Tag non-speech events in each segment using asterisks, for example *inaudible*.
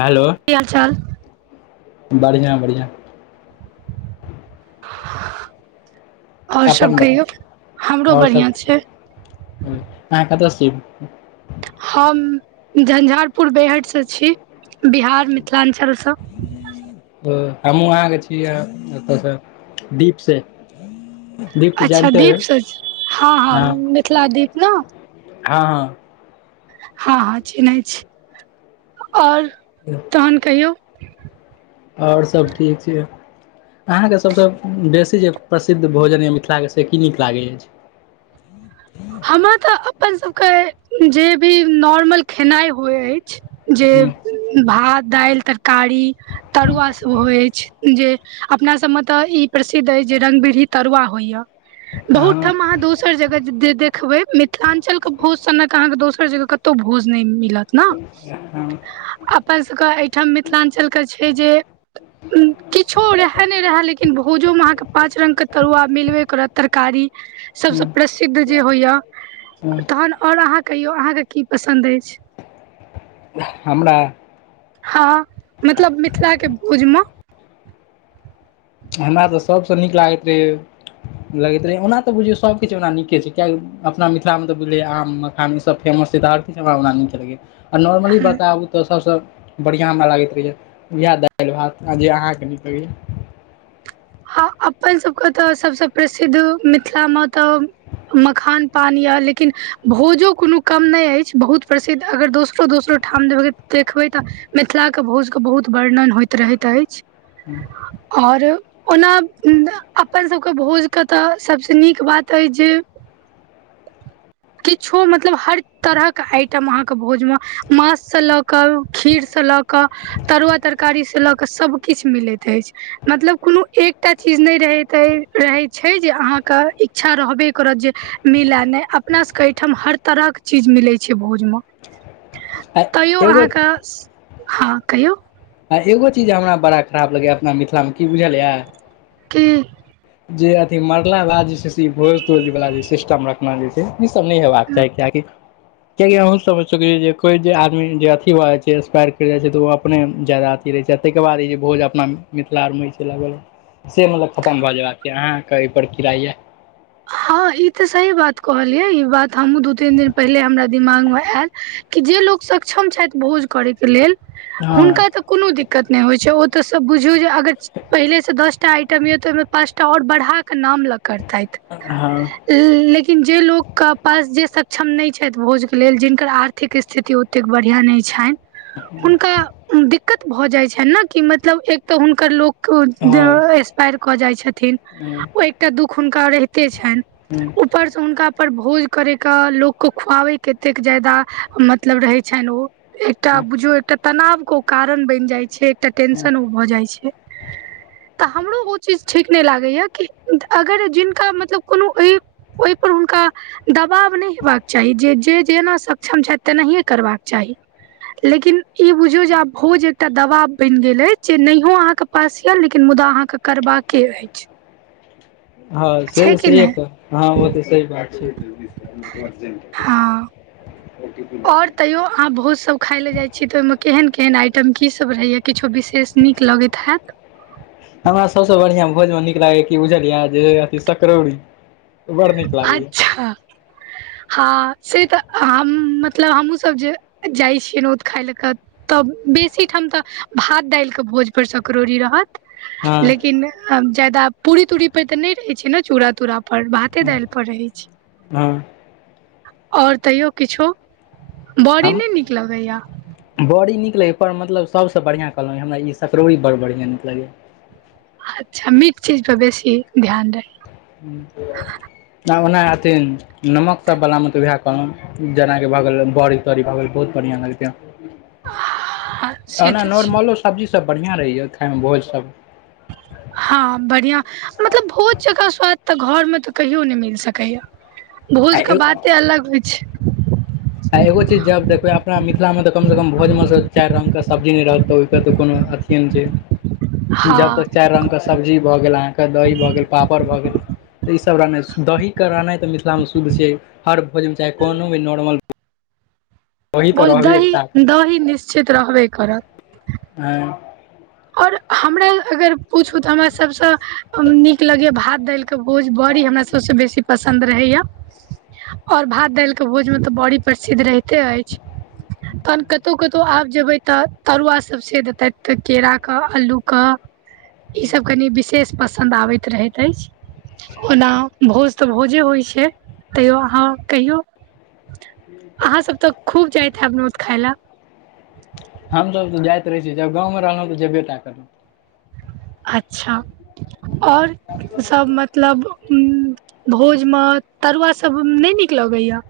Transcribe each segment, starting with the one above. Hello की हाल चाल बढ़िआ बढ़िआ आओर सभ अपन कहियौ बताउ हमरो आओर सब बढ़िआँ छै। अहाँ कतऽ सँ छी हम झंझारपुर बेहटसँ छी बिहार मिथिलाञ्चलसँ। ओ हमहूँ अहाँके छी यै एतयसँ दीपसँ। अच्छा दीपसँ हँ हँ मि मिथिला दीप ने। हँ हँ हँ हँ चिन्है छी आओर हँ तहन कहियौ। आओर सभ ठीक छै। अहाँके सभसँ बेसी जे प्रसिद्ध भोजन यऽ मिथिलाके से की नीक लागै अछि। हमरा तऽ अपनसभके जे भी नॉर्मल खेनाइ होइ अछि। जे भात दाइल तरकारी तरुआ सेहो अछि। जे अपना सभ में तऽ ई प्रसिद्ध अछि जे रंग बिरही तरुआ होइए बहुत ठाम अहाँ दोसर जगह जे देख दे देखबय मिथिलाञ्चल केँ भोज सनक अहाँ के दोसर जगह कतहु भोज नहि मिलत ने न हँ एकदम नै अप्पन सभ के एहिठाम मिथिलाञ्चलके छै। जे उम किछो रहे नहि रहे लेकिन भोजो मे अहाँ के पाँच रंग के तरुआ मिलबे करत तरकारी सभसँ प्रसिद्ध जे होइए तहन आओर अहाँ कहियौ अहाँके की पसन्द अछि। हमरा हँ मतलब मिथिला के भोज में हमरा तऽ सभ सँ नीक लागैत रहै लगैत रहै ओना तऽ बुझियौ सभ कछु ओना नीके छै। किएकि अपना मिथिला में तऽ बुझलियै आम मखान ई सभ फेमस छै। तऽ हर चीज हमरा नीक लगैए आ नॉर्मली बताबू तऽ सभ सँ बढ़िया हमरा लागैत रहैया इएह दायल भात जे अहाँके नीक लगैया हँ अप्पन सभ के तऽ सभ सँ प्रसिद्ध मिथिला में तऽ मखान पान ये लेकिन भोजो कोनो कम नहि अछि। बहुत प्रसिद्ध अगर दोसरो दोसरो ठाम देखबै तऽ मिथिला के भोज के बहुत वर्णन होइत रहैत अछि। हा आओर ओना अपन अपन सभ के भोज के तऽ सभ सँ नीक बात अछि। जे किछु मतलब हर तरहक आइटम अहाँके भोज में मास सँ लऽ क खीरसँ लऽ कऽ क तरुआ तरकारी से लऽ क सभ कछु मिलैत अछि। मतलब एक टा चीज नहीं रह तय रहय छै। अहाँ के इच्छा रहबे करत मिला नहि अपना सभ के एहिठाम हर तरहके चीज मिलै छै। भोज में आ तैयो एगो अहाँ के हँ कहियौ आ एगो चीज हमरा बड़ा खराब लगैया अपना मिथिला में की बुझलियै की जे अथी मरला बाद जे छै से ई भोज तोज वाला जे सिस्टम रखना जे ई सब नय हेबाक चाही कियकि कियाकि अहूं *unintelligible* जे कोई जे आदमी जे अथी भ जाइ छै इस्पायर कर जाइ छै त ओ अपने जैदाद अथी रहै छै तइके बाद ई जे भोज अपना मिथिला आर मे छै लगल से मतलब खतम भ जेयबाक कि अहाँके ओहिपर की राय यऽ हँ ई तऽ सही बात कहलियै ई बात हमहूँ दू, तीन दिन पहिले हमरा दिमाग मे आयल त जे लोग सक्षम छथि भोज करै के लेल हँ हुनका तऽ कोनो दिक्कत नय होइ छै ओ तऽ सब बुझू जे अगर पहिले से दसटा आ टम य तऽ ओहिमे पाँच टा आओर बढ़ाकऽ नाम लऽ करतथि हँ इ लेकिन जे लोग के पास, जे सक्षम नय छथि भोज के लेल, जिनकर आर्थिक स्थिति ओ तेक बढ़िआँ नय छनि हुनका दिक्कत भऽ जाइ छनि न कि मतलब एक तऽ हुनकर लोक हँ कऽ एक्सपायर कऽ जाइ छथिन, ओ एकटा दुःख हुनका रहिते छनि ऊपर स हुनका पर भोज करै क लोकके खुआबै के एतेक ज्यादा मत लब रहै छनि ओ एकटा बुझियौ, एकटा तनाव के ओ कारण बनि जाइ छै एकटा टेंशन ओ भऽ जाइ छै तऽ हमरो ओ चीज ठीक नय लागैय कि अगर जिनका मत लब कोनो ओ ओहिपर हुनका दबाव नय हेबाक चाही जे जे जेना सक्षम छथि तेनाहिए करबाक चाही लेकिन ई बुझियौ जे आब भोज एकटा दबाव बनि गेल अछि। जे नहियो अहाँके पास यल लेकिन मुदा अहाँके करबाके अछि हँ से छै कि नहि स हँ ओ तऽ सही बात छै ओ टी पी आओर तैयो अहाँ भोज सब खाय ले जाय छि त ओहि मे केहन केहन आइटम की सब रहैय किछो विशेष नीक लगति हेऽत हमरा सभसँ बढ़िआँ भोज मे नीक लागैया कि बुझलियै जे अथी सकरौरी बड़ नीक लागैए अच्छा हँ से तऽ हम मतलब हमहूँ सब जे जाइ छियै नोत खाय लए कऽ तऽ बेसी ठाम तऽ भात-दालिकेऽ भोज पर सकौड़री रहत हँ लेकिन जादा पूरी-तूरी पर तऽ नय रहै छै ने, चूड़-तूरा पर भा ते दायल पर रहै छै हँ और तैयो किछो बड़ी हम नय नीक लगैय बड़ी नीक लैया पर मतलब सभसँ बढ़िआँ कहलहुँं हमरा ई सकड़ौरी बड़ बढ़िआँ नीक लगैए अच्छा मीठ चीजपर बेसी ध्यान रहैय न ओना अथिन नमकसभ वलामे तऽ उएह कहलहुँ जेनाकि भऽ गेल बड़ी तड़ी भऽ गेल बहुत बढ़िआ लगतै ह ओना नॉर्मलो सब्जीसभ बढ़िआँ रहैए खायमे भोज सभ हँ बढ़िया मतलब भोज जका स्वाद तऽ घर मे तऽ कहियो नय मिल सकैया आ भोज के बाते अलग होइ छै आइ एगो चीज जब देखबै अपना मिथिला मे तऽ कम से कम भोज मे चारि रंग के सब्जी नय रहत त ओहि के तऽ कोनो अथि ये न छै जब हँ तक चारि रंग क सब्जी भऽ गेल अहाँके दही भऽ गेल पापड़ भऽ गेल तऽ ई सब रहनाइ दही के रहनाइ तऽ मिथिला मे शुद्ध छै हर भोजन मे चाहे कोनो भी नॉर्मल दही तऽ बोलथि रहबे एकटाके दही दही निश्चित रहबे करत आई आओर हमरा अगर पुछू तऽ हमरा सभसँ नीक लगैए भात दालिके भोज बड़ी हमरा सभसँ बेसी पसन्द रहैया ओर भात दालि के भोज मे तऽ बड़ी प्रसिद्ध रहिते अछि तहन कतहु कतहु आब जेबै तऽ तरुआ सभ से देतै तऽ केरा के अलू के ई सभ कनी विशेष पसन्द आबैत रहैत अछि ओना भोज त भोजे होइ छै तैयो अहाँ कहियौ अहाँ सभ तऽ खूब जाइत है नोत खाय लए हमस तऽ जाइत रहै छी जब गाव मे रहलहुँ तऽ जेबे टा करलहु अच्छा ओर सभ मतलब भोजमे तरुआ सभ नहि नीक लगैया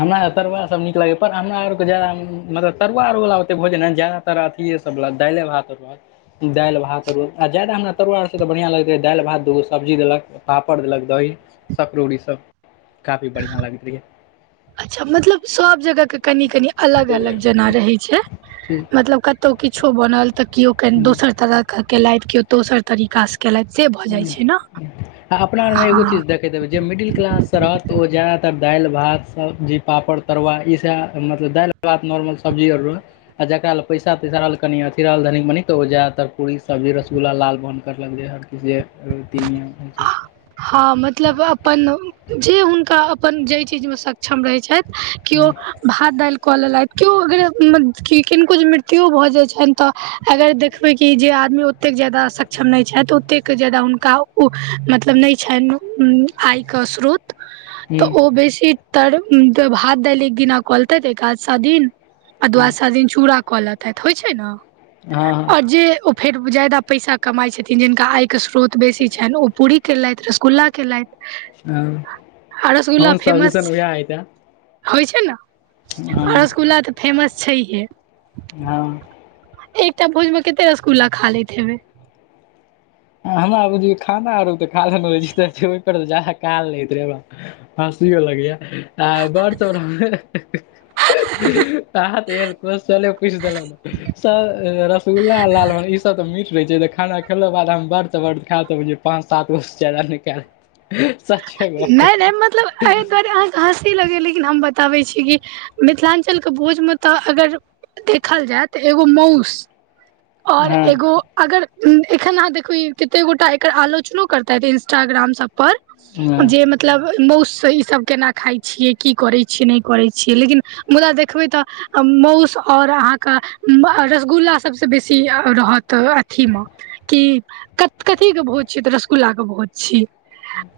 हमरा तरुआ सभ नीक लागैए पर हमरा आरके जादा मतलब तरुआ अरुवला ओतेक भोजन जादा अथे सभ दालि भात आर भात दालि भात तर आर जादा हमरा तरुआर तऽ बढ़िआ लगैत रहै दालि भात दूगो सब्जी देलक पापड़ देलक दही सकरड़ूड़ी सभ काफी बढ़िया लगैत रहहिय अच्छा मतलब सभ जगह के कनि कनि अलग अलग जेना रहैत छै मतलब कतहु किछो बनल तऽ केओ कनि ठीक दोसर तरह के केलथि केओ दोसर तरीका स केलबसँ आ अपना आरमे एगो चीज देखैत देबै जे मिडिल क्लास जाादातर दालि भात सब्जी पापड़ तरुआ ई सभ मतलब दालि त नर्मल सब्जी र आ जकरा ल पैसा तैसा रहल कनि अथि रहल धनी मनी तऽ ओ जादातर पूरी सब्ज रसगल्ला लाल बन करलक ह जे तन। ह मतलब अपन जे हुनका अपन जाहि चीजमे सक्षम रहै छथि कियो हुँ भात दालि कऽ लेलथि केओ अगर किनको मृत्यो भऽ जाय छनि त अगर देखबै कि जे आदमी ओते कऽ जादा सक्षम नहि छथि ओतेक जादा हुनका ओ मतलब नहि छनि आय के स्रोत तऽ हुँ ओ बेसी तऽ भात दैल एक दिना कलतै एक आध स दिन आ दऽ आच सा दिन चूड़ा कला तात होई छै ने ह और जे ओ फेर जादा पैसा कमायई छथिन जिनका आय के स्रोत बेसी छै ओ पूरी केलथि रसगुल्ला केलथि आ हँ सजेशन उह ह त होई छै ने रसगुल्ला तऽ फेमस छै हे ह एकटा भोज मे कते रसगुल्ला खा लेबे हेबे हम खाना आर खहि कऽ रहैरा हसियो लगैया आ बड़ चौरा मे तह तऽ एर को चल पुछि देल ने सर रसगुल्ला लालमोहन इ सभ तऽ मिठ रहे छैय तऽ खाना बात हम बर्द तऽ बर्द खा तो पाँच सात गो ज्यादा दा निकाल सचे मे कर छी हसी लगै यै लेकिन हम बताबै छी कि मिथिलांचलके भोजमे तऽ अगर देखल जै तऽ एगो मउस आओर हँ एगो अगर एखन अहाँ देखबे कते गोटा एकर आलोचनो करतैथ इंस्टाग्राम सब हँ पर जे मतब मतलब माउस इसब केना खाइ छियै की करै छियै नय करै छियै लेकिन मुदा देखबै तऽ मउस आओर अहाँके रसगुल्ला सब तऽ बेसी रहत अथी मे कि कत कथी के भोज छियै तऽ रसगुल्ला के भोज छियै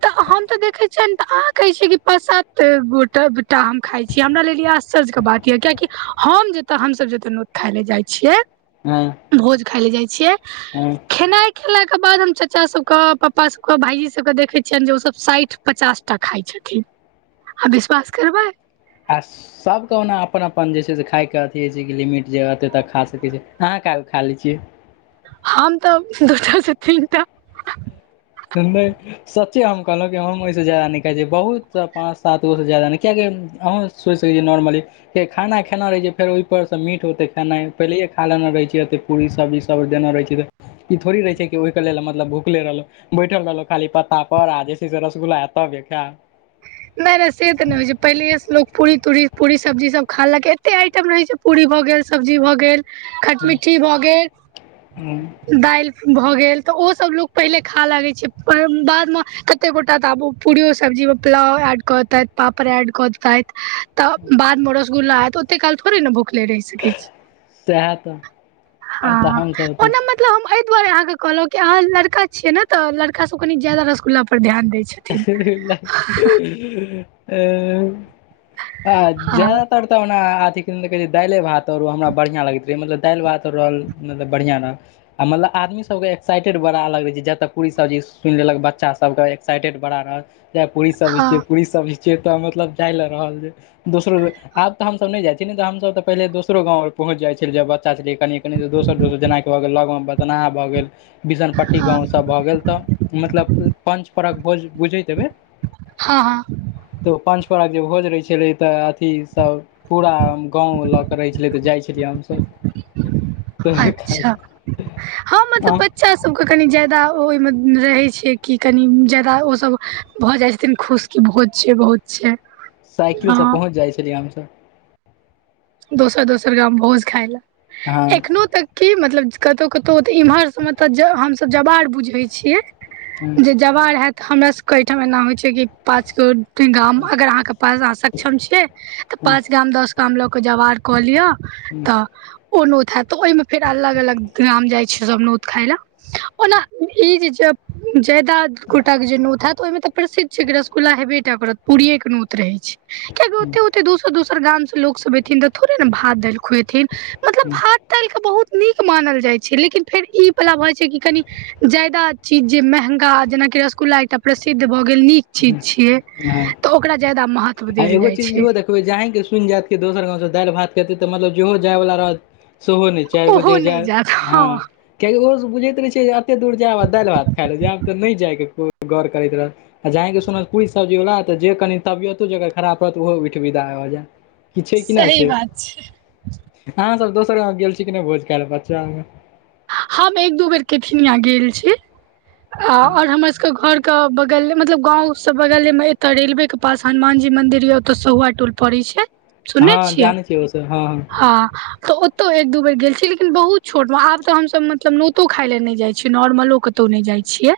तऽ हम तऽ देखै छियनि तऽ आ कहै छै कि पाँच सात गोटा हम खाइ छियै हमरा लागेय आश्चर्य के बात यऽ कियाकि हम तऽ हमसब जतऽ नौत खाय ले जाइ छियै। हाँ भोज खाइ लाए जाइ छियै हुँ खेनाइ खेलाके बाद हम चचा सबके पापा सबके भाइजी सबके देखै छियनि जे ओसभ साठि पचासटा खाइ छथि आब विश्वास करबै आस सभके ओना अपन अपन जे छै से खायके अथी होइ छै कि लिमिट जे एते तक खा सकै छै अहाँ कैगो खा लै छियै हम तऽ दूटा से तीन टा त‌ऽ नय सच्चे हम कहलौं की हम ओहिस ज्यदा नय खाय छीयै बहुत त पाँच सातगो से ज्यादा नय कियेकि अहुँ सोचि सकै छियै नाँर्मली फेर खाना खेन रहै छियै फेर ओहिपरसँ मीठ होते खेनाय पहिलैये खा लेने रहै छियै अते पूड़ी सब्जी सब देने रहै छियै तऽ ई थोड़ी रहै छै कि ओहिके लेल मतलब भूखले रहलौं बैठल रहलौं खाली पत्ता पर आ जे छै से रसगुल्ला ऐत तबै खैब नय नय से तऽ नय होइ छै पहिलैये लोक पूड़ी तूरी पूड़ी सब्जी सब खा लेलक एते आइटम रहै छै। पूड़ी भऽ गेल सब्जी भऽ गेल हुँ खट्टी-मीठी भऽ गेल हुँ दालि भऽ गेल तऽ ओसभ लोक पहिले खा लागै छै बाद मे एते गोटा तऽ आब ओ पूड़ीयो सब्जी मे पुलाव ऐड कऽ देतैथ पापड़ ऐड कऽ देतैथ तऽ बादमे रसगुल्ला आएत ओत एते काल थोड़े ने भूखले रहि सकै छी सएह तऽ तऽ हाँ हमसभ ओना मे मतलब हम एहि दुआरे अहाँकेँ कहलौं कि अहाँ लड़का छियै ने तऽ लड़का सब कनी ज्यादा रसगुल्ला पर ध्यान दै छै। आ हँ ज्यादा तर तब न आँहा ओना अथी कहै छै दालिए भात आओर हमरा बढ़ियाँ लगैत रहै मतलब दालिभातत ओर रहल मतलब बढ़ियाँ रहल आ मतलब आदमी सब के एक्साइटेड बड़ा अलग रहै छै जतऽ पूड़ी सब्जी सुनि लेलक बच्चा सब के एक्साइटेड बड़ा रहल चाहे पूड़ी सब्जी हँ छियै पूड़ी सब्जी छियै तऽ मतलब जाय लऽ रहल छै। दोसरो आब तऽ हमसब नय जाइ छियै नय तऽ हमसब तऽ पहिले दोसरो गाँव कर पहुँच जाइ छलियै बच्चा छेलियै कनिये कनिये दोसर दोसर जेना भऽ गेल लग मे बदना भऽ गेल बिसनपट्टी हँ गाँव सब भऽ गेल तऽ मतलब पञ्च परहक भोज बुझैत हैबै। हाँ हाँ तऽ पञ्च परहक जे भोज रहै छलै तऽ अथी सब पूरा गाँव लऽ कऽ रहै छलै तऽ जाइ छेलियै हमसब अच्छा हम मतलब छल बच् बच्चा सभके कनी ज्यादा ओहिमे रहै छै कि कनी ज्यादा ओसभ भऽ जाइ छथिन खुश की भोज छै भोज छै। साइकिलसँ हँ पहुँच जाइ छलियै हमसभ दोसर दोसर गाम भोज खााय हँ लए एखनोहु तक की मतलब कतौ कतौ इम्हर सब तऽ हमस जवार बुझै छियै हँ जे जवार हेत त हमरा सबके एहिठाम एना होइ छै कि पाँच गो गाम अगर अहाँ के पास अ सक्षम छीये त हँ पांच गाम दस गाम ल के जवार कलिअ हँ तऽ ओ नोत हत तऽ ओहिमे फेर अलग अलग ग्राम जाइ छलौ नोत खाय लए ओना ई चीज जयदा गोटाक के जे नोत हेत तऽ ओहिमे तऽ प्रसिद्ध छै रसगु्ला हेबे पूरी के नोत रहै छै कियाकि हँ ओते ओे दोसर दोसर गाम से लोक सब न तऽ थोड़े ने भात दालि खुवेथिन मतलब हू भात दालि के बहुत नीक मानल जाइ छै लेकिन फेर ई बला बइ छै कि कनि ज्यादा चीज जे महंगा जेनाकि रसगुल्ला एकटा प्रसिद्ध भऽ गेल नीक हँ चीज छियै हँ तऽ ओकरा ज्यादा महत्व देल जाइ छै देख जहां की सुनि जाएत के दोसर गांव से दालि भात हेतै ते मतलब जहो जाय वाला रहत सेहो ने चारि गो ओहो जे जा नहि जादा हँ किआकि ओहो सब बुझैत रहै छै जे एते दूर जायब आ दालि भात खााय ले जायब तऽ नहि जाय के कोइ गौर करैत रहत आ जाहांकी सुनत पुरी सब्जी वाला तऽ जे कनी तबियतो जकर खराब रहत ओहो उठि के विदा भऽ जाएत क छै कि नहि सही से बात छै अहाँ सब दोसर गांव गेल छी कि नहि भोज खायल बच्चा हम एक दू बेर केथिनिया गेल छी और हमर सबके घर के बगल मतलब गांव से बगले मे एत रेलवे के पास हनुमान जी मदिर या ओतऽ सहुआ टोल पड़ै छै सुनने हँ छियै जाने छिय ओ से हँ हँ हँ तऽ ओतौ एक दू बेर गेल छीिय लेकिन बहुत छोट मे आब तऽ हमसभ मतलब नोतो खाय लए नहि जाइ छीयै नॉमर्लो क कतहु नहि जाइ छियै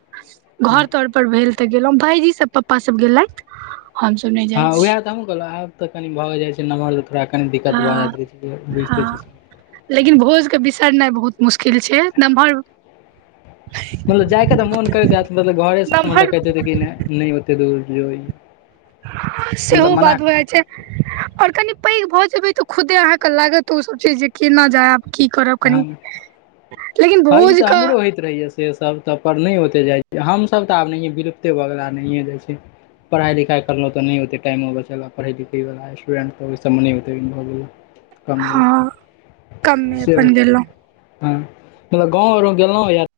घर हँ तौर पर भेल तऽ गेलहु भायजी सब पापा सब गेलथि हमसब नहि जाइ हँ छी उएह तऽ हमहूँ कहलहुँ आब तऽ कनि भऽ जाइ छै नमहर थोड़ा कनि दिक्कत भऽ हँ जाइत रहै छै बुझिते हँ छै लेकिन भोज के बिसरनाइ बहुत मुश्किल छै नमहर मतलब जायके तऽ मोन करैतत मलब घरे मतलब नमहर कहै छै नहि नहि ओते दूर जो मतलब सेहो मना बात भ जाय छै आओर कनि पैघ भऽ जेबै तऽ खुदे अहाँके लागत ओसभ चीज जे केना जायब की करब कनि हम लेकिन हँ ई भोज तऽ कऽ हमरो होइ रहहिय से सब त पर नहि होते जाइ हमसभ तऽ आब नहि विलुप्ते भऽ गेल नहि जाइ छी पढ़ाइ लिखाइ करलोऽ नहि ओते टाइम बचल पढ़इ लिख वला समानै गेल *inaudible* कम भेल हँ कममे अपन गेलहुँं हँ गांधी आओर गेलौ